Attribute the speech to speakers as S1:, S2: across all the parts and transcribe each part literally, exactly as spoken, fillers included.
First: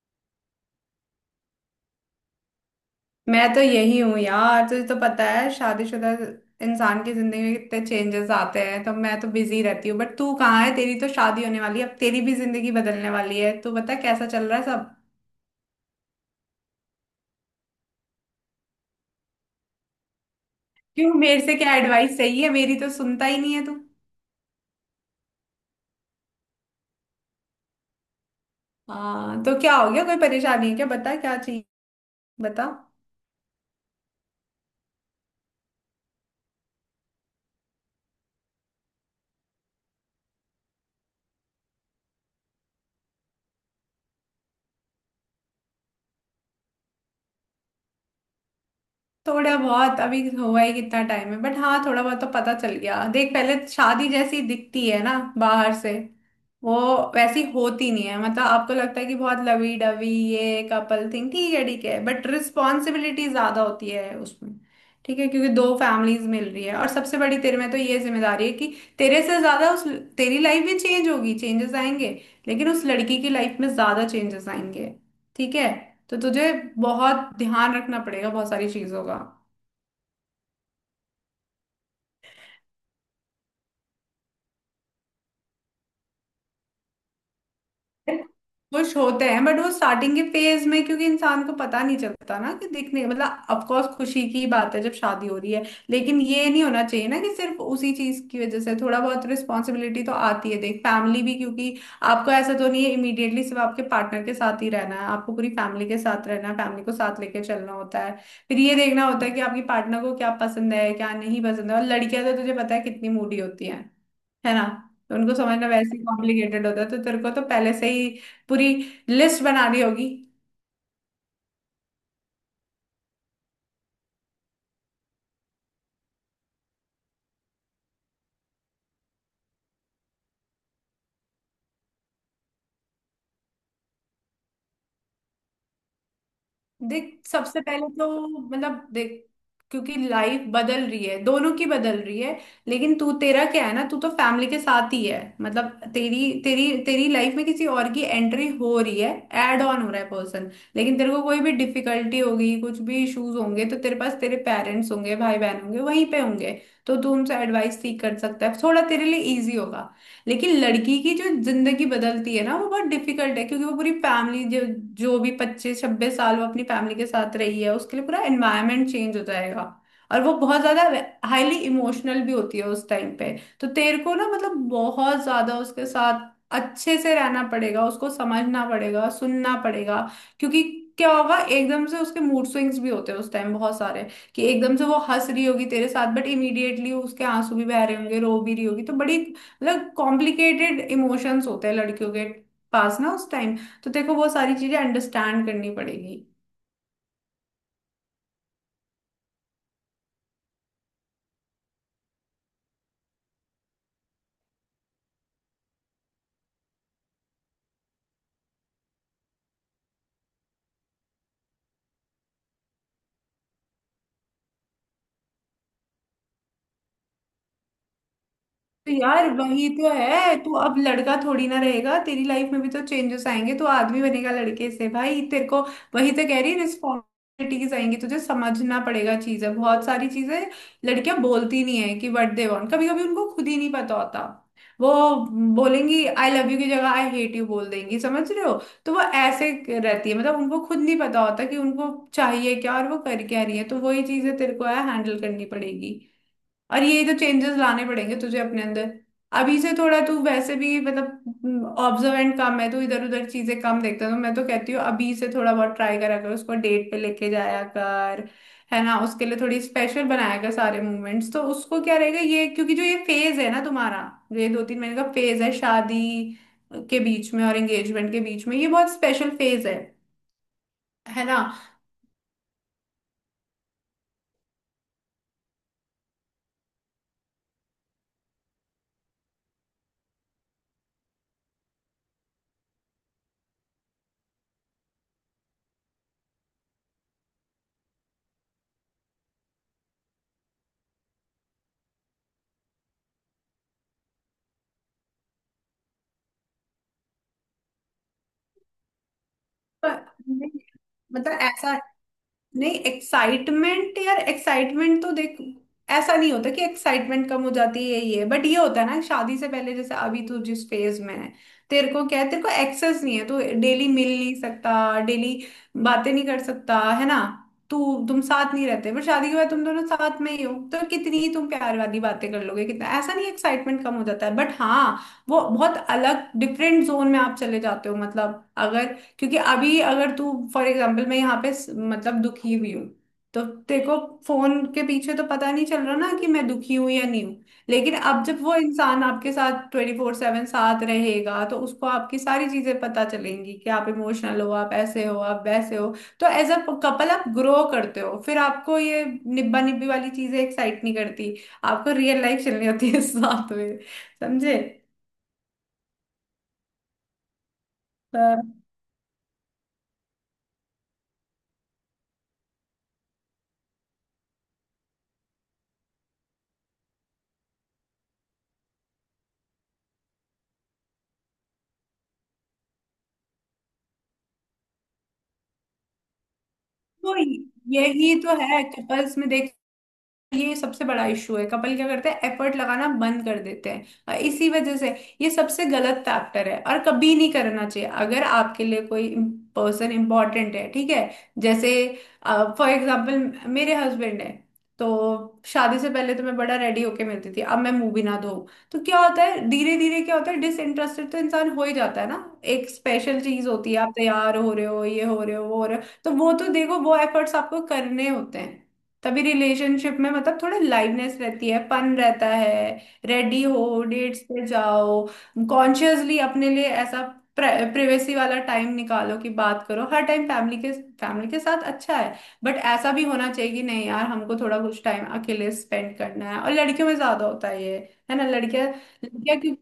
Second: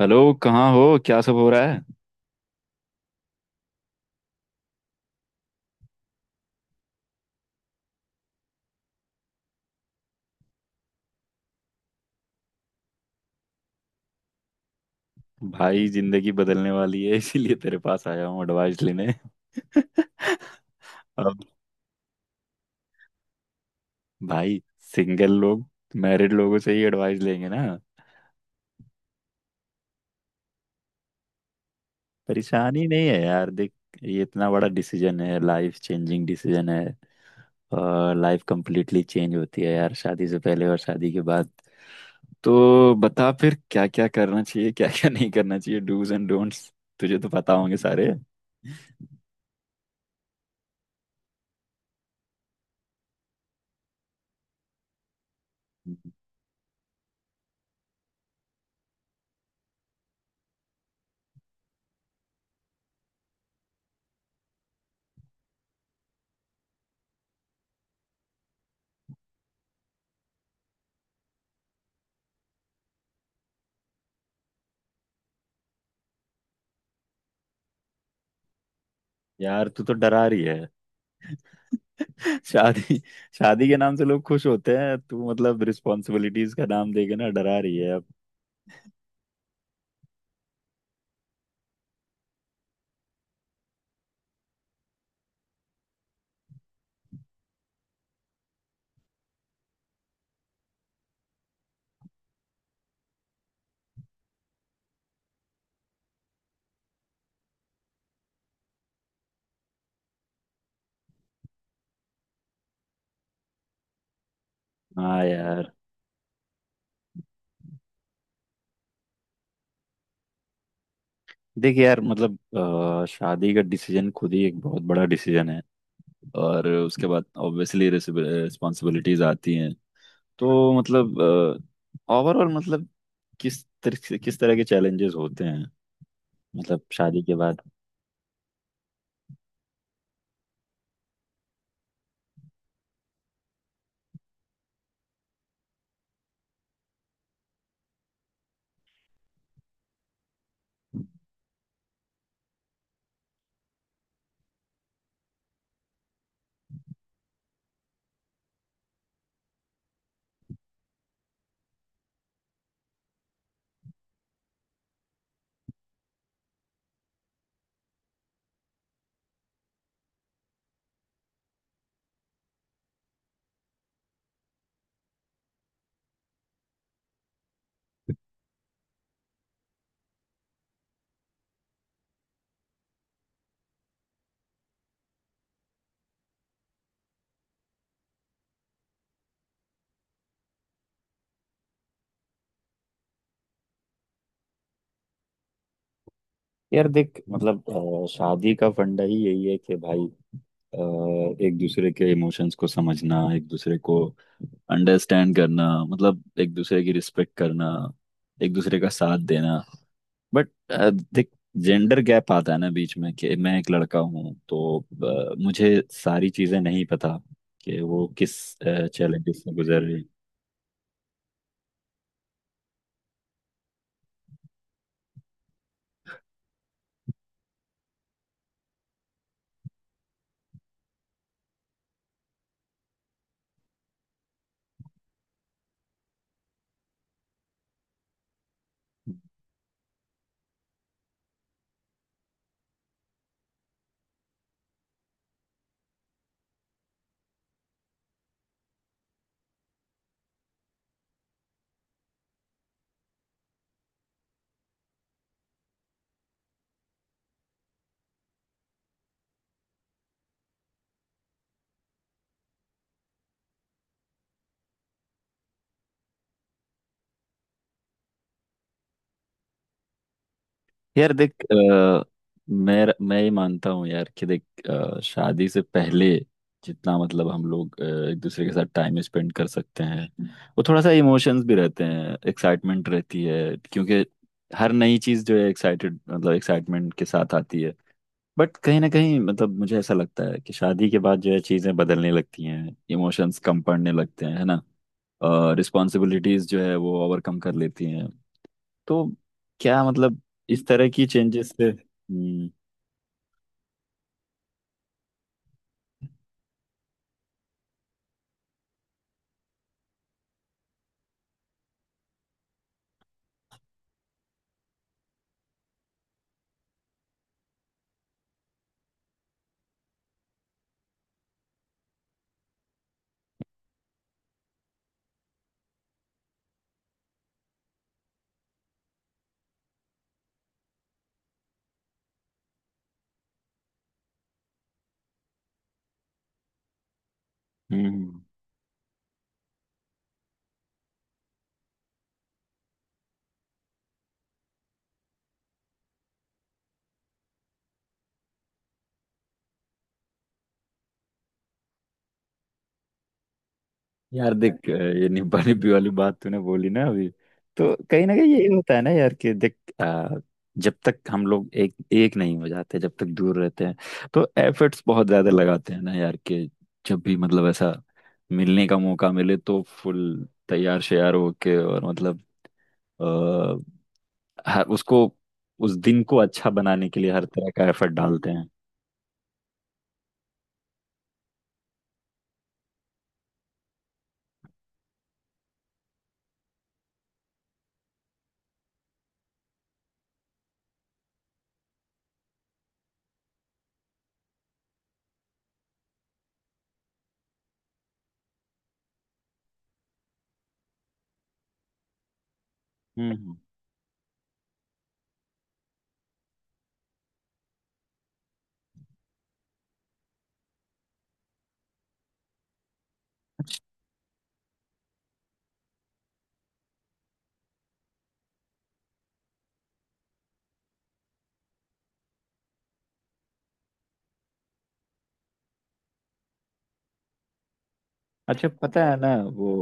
S1: Hello. कहाँ हो? क्या सब हो रहा है?
S2: मैं तो यही हूँ यार। तुझे तो पता है शादीशुदा इंसान की जिंदगी में कितने चेंजेस आते हैं, तो मैं तो बिजी रहती हूँ। बट तू कहाँ है? तेरी तो शादी होने वाली है, अब तेरी भी जिंदगी बदलने वाली है। तू बता कैसा चल रहा है सब?
S1: भाई, जिंदगी बदलने वाली है, इसीलिए तेरे पास आया हूँ एडवाइस लेने।
S2: क्यों?
S1: अब
S2: मेरे से क्या एडवाइस चाहिए? मेरी तो सुनता ही नहीं है तू।
S1: भाई, सिंगल लोग मैरिड लोगों से ही एडवाइस लेंगे ना।
S2: हाँ, तो क्या हो गया? कोई परेशानी है क्या? बता क्या चाहिए। बता।
S1: परेशानी नहीं है यार, देख। ये इतना बड़ा डिसीजन है, लाइफ चेंजिंग डिसीजन है। और लाइफ कंप्लीटली चेंज होती है यार, शादी से पहले और शादी के बाद। तो बता फिर, क्या क्या करना चाहिए, क्या क्या नहीं करना चाहिए, डूज एंड डोंट्स तुझे तो पता होंगे सारे।
S2: थोड़ा बहुत अभी हुआ ही कितना टाइम है, बट हाँ थोड़ा बहुत तो पता चल गया। देख, पहले शादी जैसी दिखती है ना बाहर से वो, वैसी होती नहीं है। मतलब आपको लगता है कि बहुत लवी डवी ये कपल थिंग, ठीक है ठीक है, बट रिस्पॉन्सिबिलिटी ज्यादा होती है उसमें। ठीक है, क्योंकि दो फैमिलीज मिल रही है, और सबसे बड़ी तेरे में तो ये जिम्मेदारी है कि तेरे से ज्यादा उस, तेरी लाइफ भी चेंज होगी, चेंजेस आएंगे, लेकिन उस लड़की की लाइफ में ज्यादा चेंजेस आएंगे। ठीक है, तो तुझे बहुत ध्यान रखना पड़ेगा बहुत सारी चीजों का।
S1: यार तू तो डरा रही है। शादी। शादी के नाम से लोग खुश होते हैं, तू मतलब रिस्पॉन्सिबिलिटीज का नाम देके ना डरा रही है अब।
S2: खुश होते हैं बट वो स्टार्टिंग के फेज में, क्योंकि इंसान को पता नहीं चलता ना कि दिखने, मतलब ऑफ कोर्स खुशी की बात है जब शादी हो रही है, लेकिन ये नहीं होना चाहिए ना कि सिर्फ उसी चीज की वजह से। थोड़ा बहुत रिस्पॉन्सिबिलिटी तो आती है देख, फैमिली भी, क्योंकि आपको ऐसा तो नहीं है इमीडिएटली सिर्फ आपके पार्टनर के साथ ही रहना है, आपको पूरी फैमिली के साथ रहना है, फैमिली को साथ लेके चलना होता है। फिर ये देखना होता है कि आपकी पार्टनर को क्या पसंद है क्या नहीं पसंद है। और लड़कियां तो तुझे पता है कितनी मूडी होती है है ना? तो
S1: हाँ।
S2: उनको समझना
S1: यार
S2: वैसे ही कॉम्प्लिकेटेड होता है, तो तेरे को तो पहले से ही पूरी लिस्ट बनानी होगी।
S1: देख, यार मतलब अ, शादी का डिसीजन खुद ही एक बहुत बड़ा डिसीजन है। और उसके बाद ऑब्वियसली रिस्पॉन्सिबिलिटीज आती हैं। तो मतलब, ओवरऑल मतलब, किस तरह किस तरह के चैलेंजेस होते हैं, मतलब शादी
S2: देख
S1: के
S2: सबसे
S1: बाद?
S2: पहले तो, मतलब देख, क्योंकि लाइफ बदल रही है, दोनों की बदल रही है, लेकिन तू, तेरा क्या है ना, तू तो फैमिली के साथ ही है, मतलब तेरी तेरी तेरी लाइफ में किसी और की एंट्री हो रही है, ऐड ऑन हो रहा है पर्सन। लेकिन तेरे को कोई भी डिफिकल्टी होगी, कुछ भी इश्यूज होंगे, तो तेरे पास तेरे पेरेंट्स होंगे, भाई बहन होंगे, वहीं पे होंगे, तो तू उनसे एडवाइस सीख कर सकता है, थोड़ा तेरे लिए इजी होगा। लेकिन लड़की की जो जिंदगी बदलती है ना, वो बहुत डिफिकल्ट है, क्योंकि वो पूरी फैमिली जो जो भी पच्चीस छब्बीस साल वो अपनी फैमिली के साथ रही है, उसके लिए पूरा एनवायरनमेंट चेंज हो जाएगा। और वो बहुत ज्यादा हाईली इमोशनल भी होती है उस टाइम पे, तो तेरे को ना मतलब बहुत ज्यादा उसके साथ अच्छे से रहना पड़ेगा, उसको समझना पड़ेगा, सुनना पड़ेगा। क्योंकि क्या होगा, एकदम से उसके मूड स्विंग्स भी होते हैं उस टाइम बहुत सारे, कि एकदम से वो हंस रही होगी तेरे साथ बट इमीडिएटली उसके आंसू भी बह रहे होंगे, रो भी रही होगी। तो बड़ी मतलब कॉम्प्लिकेटेड इमोशंस होते हैं लड़कियों के पास ना उस टाइम। तो तेरे को वो सारी चीजें अंडरस्टैंड करनी पड़ेगी।
S1: यार देख, मतलब अ, शादी का फंडा ही यही है कि भाई, अ, एक दूसरे के इमोशंस को समझना, एक दूसरे को अंडरस्टैंड करना, मतलब एक दूसरे की रिस्पेक्ट करना, एक दूसरे का साथ देना। बट देख, जेंडर गैप आता है ना बीच में कि मैं एक लड़का हूँ, तो अ, मुझे सारी चीजें नहीं पता कि वो किस
S2: तो यार
S1: चैलेंजेस से
S2: वही
S1: गुजर
S2: तो
S1: रही है।
S2: है, तू अब लड़का थोड़ी ना रहेगा, तेरी लाइफ में भी तो चेंजेस आएंगे, तो आदमी बनेगा लड़के से भाई। तेरे को वही तो कह रही, रिस्पॉन्सिबिलिटीज आएंगी, तुझे समझना पड़ेगा चीजें, बहुत सारी चीजें। लड़कियां बोलती नहीं है कि व्हाट दे वांट, कभी कभी उनको खुद ही नहीं पता होता। वो बोलेंगी आई लव यू की जगह आई हेट यू बोल देंगी, समझ रहे हो? तो वो ऐसे रहती है, मतलब उनको खुद नहीं पता होता कि उनको चाहिए क्या और वो कर क्या रही है। तो वही चीजें तेरे को है हैंडल करनी पड़ेगी, और ये तो चेंजेस लाने पड़ेंगे तुझे अपने अंदर। अभी से थोड़ा, तू वैसे भी मतलब ऑब्जर्वेंट कम है, तू इधर उधर चीजें कम देखता है, तो मैं तो कहती हूँ अभी से थोड़ा बहुत ट्राई करा कर, उसको डेट पे लेके जाया कर, है ना? उसके लिए थोड़ी स्पेशल बनाया कर सारे मूवमेंट्स, तो उसको क्या रहेगा ये। क्योंकि जो ये फेज है ना तुम्हारा, जो ये दो तीन महीने का फेज है शादी के बीच में और एंगेजमेंट के बीच में, ये बहुत स्पेशल फेज है
S1: यार
S2: है
S1: देख,
S2: ना?
S1: अ, मैं मैं ये मानता हूँ यार कि देख, अ, शादी से पहले जितना, मतलब हम लोग अ, एक दूसरे के साथ टाइम स्पेंड कर सकते हैं, वो थोड़ा सा इमोशंस भी रहते हैं, एक्साइटमेंट रहती है, क्योंकि हर नई चीज़ जो है एक्साइटेड मतलब एक्साइटमेंट के साथ आती है। बट कहीं ना कहीं, मतलब मुझे ऐसा लगता है कि शादी के बाद जो है चीज़ें बदलने लगती हैं, इमोशंस कम पड़ने लगते हैं, है ना? रिस्पॉन्सिबिलिटीज़ जो है वो ओवरकम कर लेती हैं। तो क्या
S2: पर-
S1: मतलब, इस तरह की
S2: मतलब
S1: चेंजेस से?
S2: ऐसा
S1: हम्म
S2: नहीं, एक्साइटमेंट यार, एक्साइटमेंट तो देख, ऐसा नहीं होता कि एक्साइटमेंट कम हो जाती है ये। बट ये होता है ना, शादी से पहले जैसे अभी तू जिस फेज में है, तेरे को क्या है, तेरे को एक्सेस नहीं है, तू डेली मिल नहीं सकता, डेली बातें नहीं कर सकता, है ना? तू, तुम साथ नहीं रहते, बट शादी के बाद तुम दोनों साथ में ही हो, तो कितनी ही तुम प्यार वाली बातें कर लोगे, कितना, ऐसा नहीं एक्साइटमेंट कम हो जाता है, बट हाँ वो बहुत अलग डिफरेंट जोन में आप चले जाते हो। मतलब अगर, क्योंकि अभी अगर तू फॉर एग्जाम्पल, मैं यहाँ पे स- मतलब दुखी हुई हूँ, तो तेरे को फोन के पीछे तो पता नहीं चल रहा ना कि मैं दुखी हूं या नहीं हूं। लेकिन
S1: हम्म।
S2: अब जब वो इंसान आपके साथ ट्वेंटी फोर सेवन साथ रहेगा, तो उसको आपकी सारी चीजें पता चलेंगी कि आप इमोशनल हो, आप ऐसे हो, आप वैसे हो। तो एज अ कपल आप ग्रो करते हो, फिर आपको ये निब्बा निब्बी वाली चीजें एक्साइट नहीं करती। आपको रियल लाइफ चलनी होती है साथ में,
S1: यार देख,
S2: समझे?
S1: अ, ये निब्बा निब्बी वाली बात तूने बोली ना अभी। तो कहीं ना कहीं
S2: तो
S1: यही होता है ना यार, कि देख, अ, जब तक हम लोग एक एक नहीं हो जाते, जब तक दूर रहते हैं, तो एफर्ट्स बहुत ज्यादा लगाते हैं ना यार, कि जब भी मतलब ऐसा मिलने का मौका मिले, तो फुल तैयार श्यार होके, और मतलब आ, हर उसको उस दिन को अच्छा बनाने के लिए
S2: तो
S1: हर तरह का एफर्ट
S2: यही
S1: डालते
S2: तो
S1: हैं।
S2: है कपल्स में देख, ये सबसे बड़ा इशू है, कपल क्या करते हैं एफर्ट लगाना बंद कर देते हैं, और इसी वजह से ये सबसे गलत फैक्टर है, और कभी नहीं करना चाहिए अगर आपके लिए कोई पर्सन इंपॉर्टेंट है, ठीक है? जैसे फॉर एग्जाम्पल मेरे हस्बैंड है, तो शादी से पहले तो मैं बड़ा रेडी होके मिलती थी, अब मैं मुंह भी ना धो। तो क्या होता है धीरे धीरे क्या होता है, डिसइंटरेस्टेड तो इंसान हो ही जाता है ना। एक स्पेशल
S1: हम्म।
S2: चीज होती है, आप तैयार हो रहे हो, ये हो रहे हो, वो हो रहे हो, तो वो तो देखो वो एफर्ट्स आपको करने होते हैं, तभी रिलेशनशिप में मतलब थोड़ा लाइवनेस रहती है, फन रहता है। रेडी हो, डेट्स पे जाओ, कॉन्शियसली अपने लिए ऐसा प्राइवेसी वाला टाइम निकालो कि बात करो, हर टाइम फैमिली के फैमिली के साथ अच्छा है, बट ऐसा भी होना चाहिए कि नहीं यार, हमको थोड़ा कुछ टाइम अकेले स्पेंड करना है, और लड़कियों में ज्यादा होता है ये, है ना?
S1: अच्छा,
S2: लड़कियां,
S1: पता है ना?
S2: लड़कियां
S1: वो।
S2: क्यों?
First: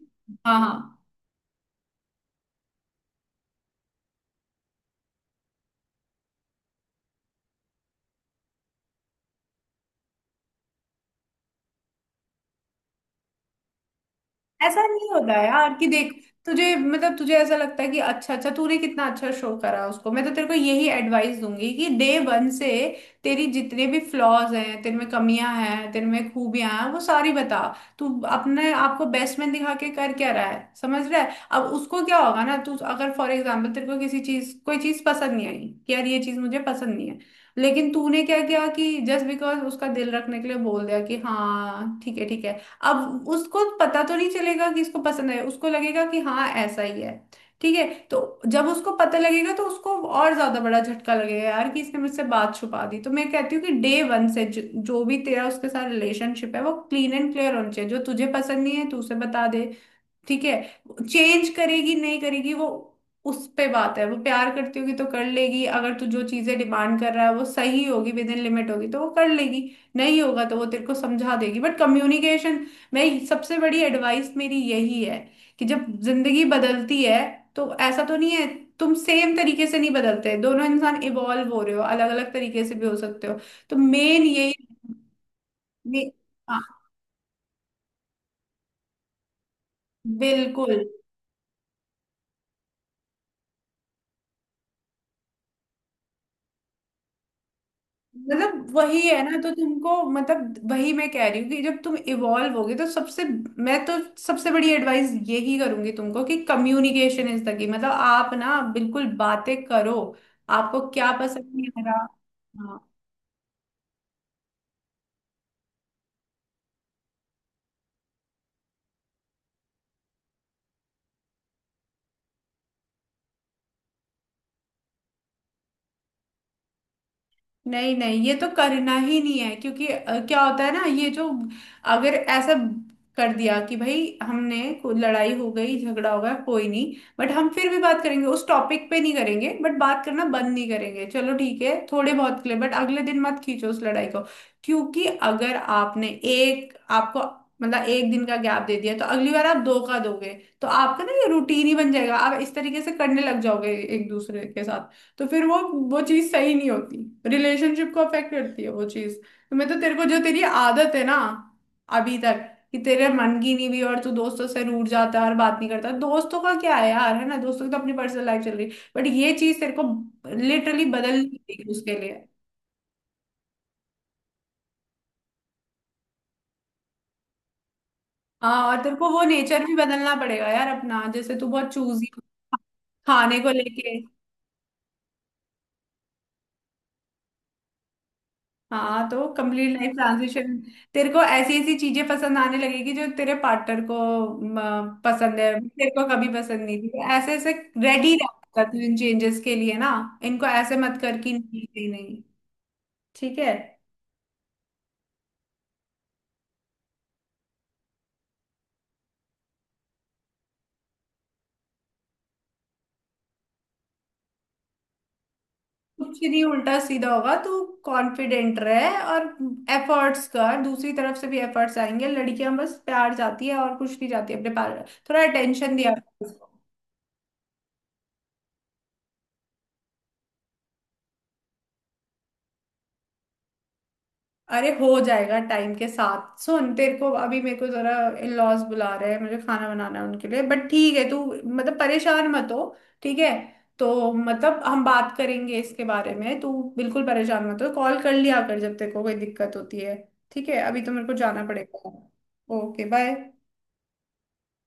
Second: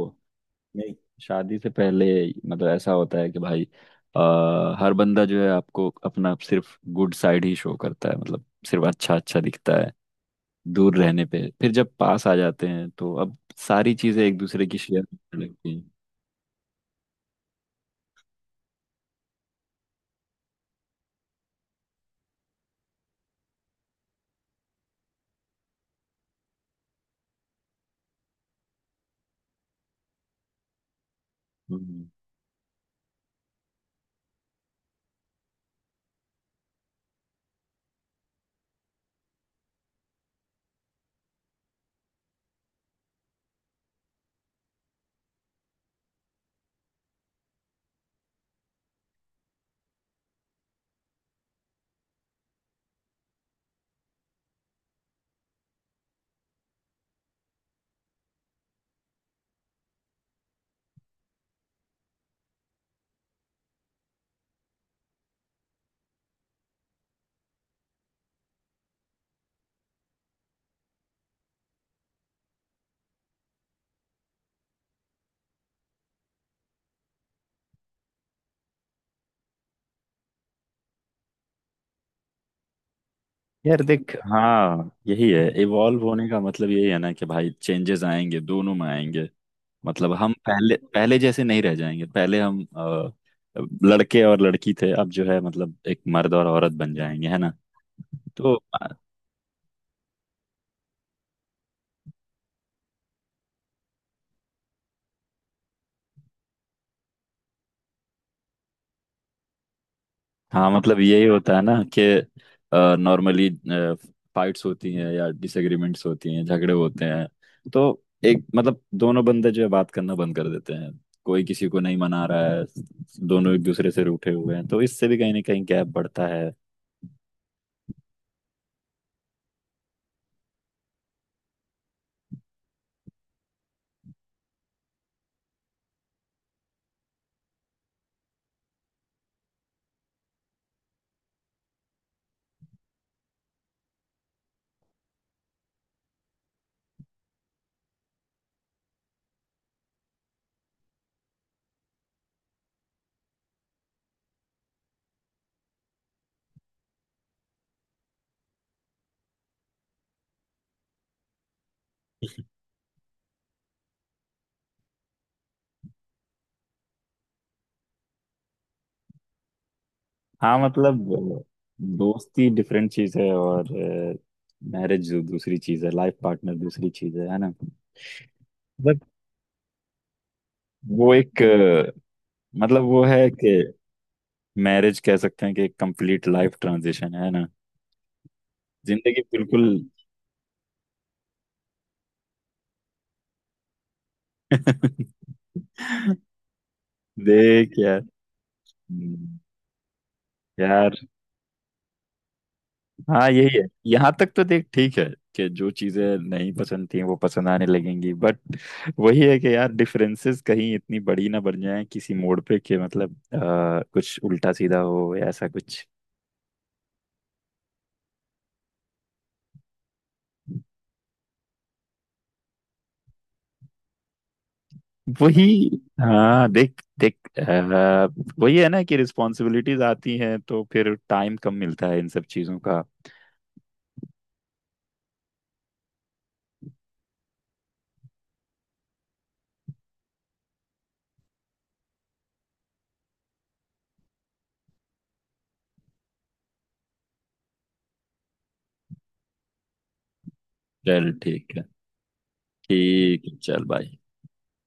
S2: हाँ
S1: नहीं।
S2: हाँ,
S1: शादी से पहले, मतलब ऐसा होता है कि भाई, आ, हर बंदा जो है आपको अपना सिर्फ गुड साइड ही शो करता है, मतलब सिर्फ अच्छा अच्छा दिखता है। दूर रहने पे, फिर जब पास आ जाते हैं तो अब सारी चीजें एक दूसरे की
S2: ऐसा
S1: शेयर
S2: नहीं होता
S1: करने
S2: यार
S1: लगती
S2: कि
S1: हैं।
S2: देख, तुझे, मतलब तुझे ऐसा लगता है कि अच्छा अच्छा तूने कितना अच्छा शो करा उसको। मैं तो तेरे को यही एडवाइस दूंगी कि डे वन से तेरी जितने भी फ्लॉज हैं तेरे में, कमियां हैं तेरे में, खूबियां हैं, वो सारी बता। तू अपने आप को बेस्ट में दिखा के कर क्या रहा है, समझ रहा है? अब उसको
S1: हम्म।
S2: क्या होगा ना, तू अगर फॉर एग्जाम्पल तेरे को किसी चीज कोई चीज पसंद नहीं आई कि यार ये चीज मुझे पसंद नहीं है, लेकिन तूने क्या किया कि जस्ट बिकॉज उसका दिल रखने के लिए बोल दिया कि हाँ ठीक है ठीक है। अब उसको पता तो नहीं चलेगा कि इसको पसंद है, उसको लगेगा कि हाँ ऐसा ही है, ठीक है। तो जब उसको पता लगेगा तो उसको और ज्यादा बड़ा झटका लगेगा यार कि इसने मुझसे बात छुपा दी। तो मैं कहती हूँ कि डे वन से जो, जो भी तेरा उसके साथ रिलेशनशिप है वो क्लीन एंड क्लियर होना चाहिए। जो तुझे पसंद नहीं है तू उसे बता दे, ठीक है? चेंज करेगी नहीं करेगी वो, उस पे बात है। वो प्यार करती होगी तो कर लेगी, अगर तू जो चीजें डिमांड कर रहा है वो सही होगी, विद इन लिमिट होगी, तो वो कर लेगी, नहीं होगा तो वो तेरे को समझा देगी। बट कम्युनिकेशन, मैं सबसे बड़ी एडवाइस मेरी यही है, कि जब जिंदगी बदलती है, तो ऐसा तो नहीं है तुम सेम तरीके से नहीं बदलते, दोनों इंसान इवॉल्व हो रहे हो, अलग अलग तरीके से भी हो सकते हो। तो
S1: यार देख,
S2: मेन यही,
S1: हाँ यही है। इवॉल्व
S2: मे-
S1: होने का मतलब
S2: हाँ,
S1: यही है ना कि भाई, चेंजेस आएंगे, दोनों में आएंगे। मतलब हम
S2: बिल्कुल।
S1: पहले पहले जैसे नहीं रह जाएंगे। पहले हम अ, लड़के और लड़की थे, अब जो है मतलब एक मर्द और औरत बन जाएंगे, है ना? तो
S2: मतलब
S1: अ,
S2: वही है ना, तो तुमको, मतलब वही मैं कह रही हूँ कि जब तुम इवॉल्व होगे तो सबसे, मैं तो सबसे बड़ी एडवाइस यही करूंगी तुमको कि कम्युनिकेशन इज द की। मतलब आप ना बिल्कुल बातें करो,
S1: हाँ,
S2: आपको
S1: मतलब
S2: क्या
S1: यही
S2: पसंद
S1: होता है
S2: नहीं
S1: ना
S2: आ
S1: कि
S2: रहा। हाँ।
S1: नॉर्मली फाइट्स होती हैं या डिसएग्रीमेंट्स होती हैं, झगड़े होते हैं। तो एक मतलब दोनों बंदे जो है बात करना बंद कर देते हैं, कोई किसी को नहीं मना रहा है, दोनों एक दूसरे से रूठे हुए हैं, तो इससे भी कहीं ना कहीं गैप बढ़ता है।
S2: नहीं नहीं, ये तो करना ही नहीं है, क्योंकि अ, क्या होता है ना, ये जो, अगर ऐसा कर दिया कि भाई हमने को- लड़ाई हो गई झगड़ा हो गया कोई नहीं, बट हम फिर भी बात करेंगे, उस टॉपिक पे नहीं करेंगे बट बात करना बंद नहीं करेंगे। चलो ठीक है थोड़े बहुत के लिए, बट अगले दिन मत खींचो उस लड़ाई को। क्योंकि अगर आपने एक, आपको, मतलब एक दिन का गैप दे दिया तो अगली बार आप दो का दोगे, तो आपका ना ये रूटीन ही बन जाएगा, आप इस तरीके से करने लग जाओगे एक दूसरे के साथ, तो फिर वो वो चीज सही नहीं होती, रिलेशनशिप को अफेक्ट करती है वो चीज। तो मैं तो तेरे को जो, तेरी आदत है ना अभी तक, कि तेरे मन की नहीं भी और तू दोस्तों से रूठ जाता है और बात नहीं करता, दोस्तों का क्या है यार, है ना, दोस्तों की तो अपनी पर्सनल लाइफ चल रही है, बट ये चीज तेरे को
S1: हाँ
S2: लिटरली
S1: मतलब,
S2: बदलनी
S1: अ,
S2: पड़ेगी उसके लिए।
S1: दोस्ती डिफरेंट चीज है, और मैरिज दूसरी चीज है, लाइफ पार्टनर दूसरी चीज है है ना?
S2: हाँ, और तेरे
S1: बट
S2: को वो नेचर भी बदलना पड़ेगा यार अपना,
S1: वो
S2: जैसे
S1: एक,
S2: तू बहुत
S1: अ,
S2: चूजी
S1: मतलब वो है
S2: खाने को
S1: कि
S2: लेके।
S1: मैरिज कह सकते हैं कि एक कंप्लीट लाइफ ट्रांजिशन है ना।
S2: हाँ,
S1: जिंदगी
S2: तो
S1: बिल्कुल।
S2: कंप्लीट लाइफ ट्रांजिशन तेरे को ऐसी ऐसी चीजें पसंद आने लगेगी जो तेरे पार्टनर को म, पसंद है, तेरे को कभी पसंद नहीं थी, ऐसे ऐसे
S1: देख यार,
S2: रेडी रहता तू इन
S1: हम्म,
S2: चेंजेस के लिए ना, इनको ऐसे
S1: यार
S2: मत कर कि नहीं नहीं नहीं।
S1: हाँ
S2: ठीक है,
S1: यही है। यहाँ तक तो देख ठीक है कि जो चीजें नहीं पसंद थी वो पसंद आने लगेंगी, बट वही है कि यार, डिफरेंसेस कहीं इतनी बड़ी ना बन जाए किसी मोड़ पे कि मतलब आ, कुछ उल्टा सीधा हो या ऐसा कुछ।
S2: कुछ नहीं उल्टा सीधा होगा, तू कॉन्फिडेंट रहे और एफर्ट्स कर, दूसरी तरफ से भी एफर्ट्स आएंगे। लड़कियां बस प्यार चाहती है और कुछ नहीं चाहती, अपने पार्टनर थोड़ा
S1: वही।
S2: अटेंशन दिया करो
S1: हाँ
S2: उसको।
S1: देख देख, आ, वही है ना कि रिस्पॉन्सिबिलिटीज आती हैं तो फिर टाइम कम मिलता है इन सब चीजों का।
S2: अरे हो जाएगा टाइम के साथ, सुन, तेरे को अभी, मेरे को जरा इन लॉज बुला रहे हैं, मुझे खाना बनाना है उनके लिए, बट ठीक है तू मतलब परेशान मत हो, ठीक है। तो मतलब हम बात करेंगे इसके बारे में, तू बिल्कुल परेशान मत हो, कॉल कर लिया कर जब तेरे को कोई दिक्कत होती है, ठीक है। अभी तो मेरे
S1: चल
S2: को
S1: ठीक
S2: जाना
S1: है।
S2: पड़ेगा। ओके
S1: ठीक है,
S2: बाय।
S1: चल भाई।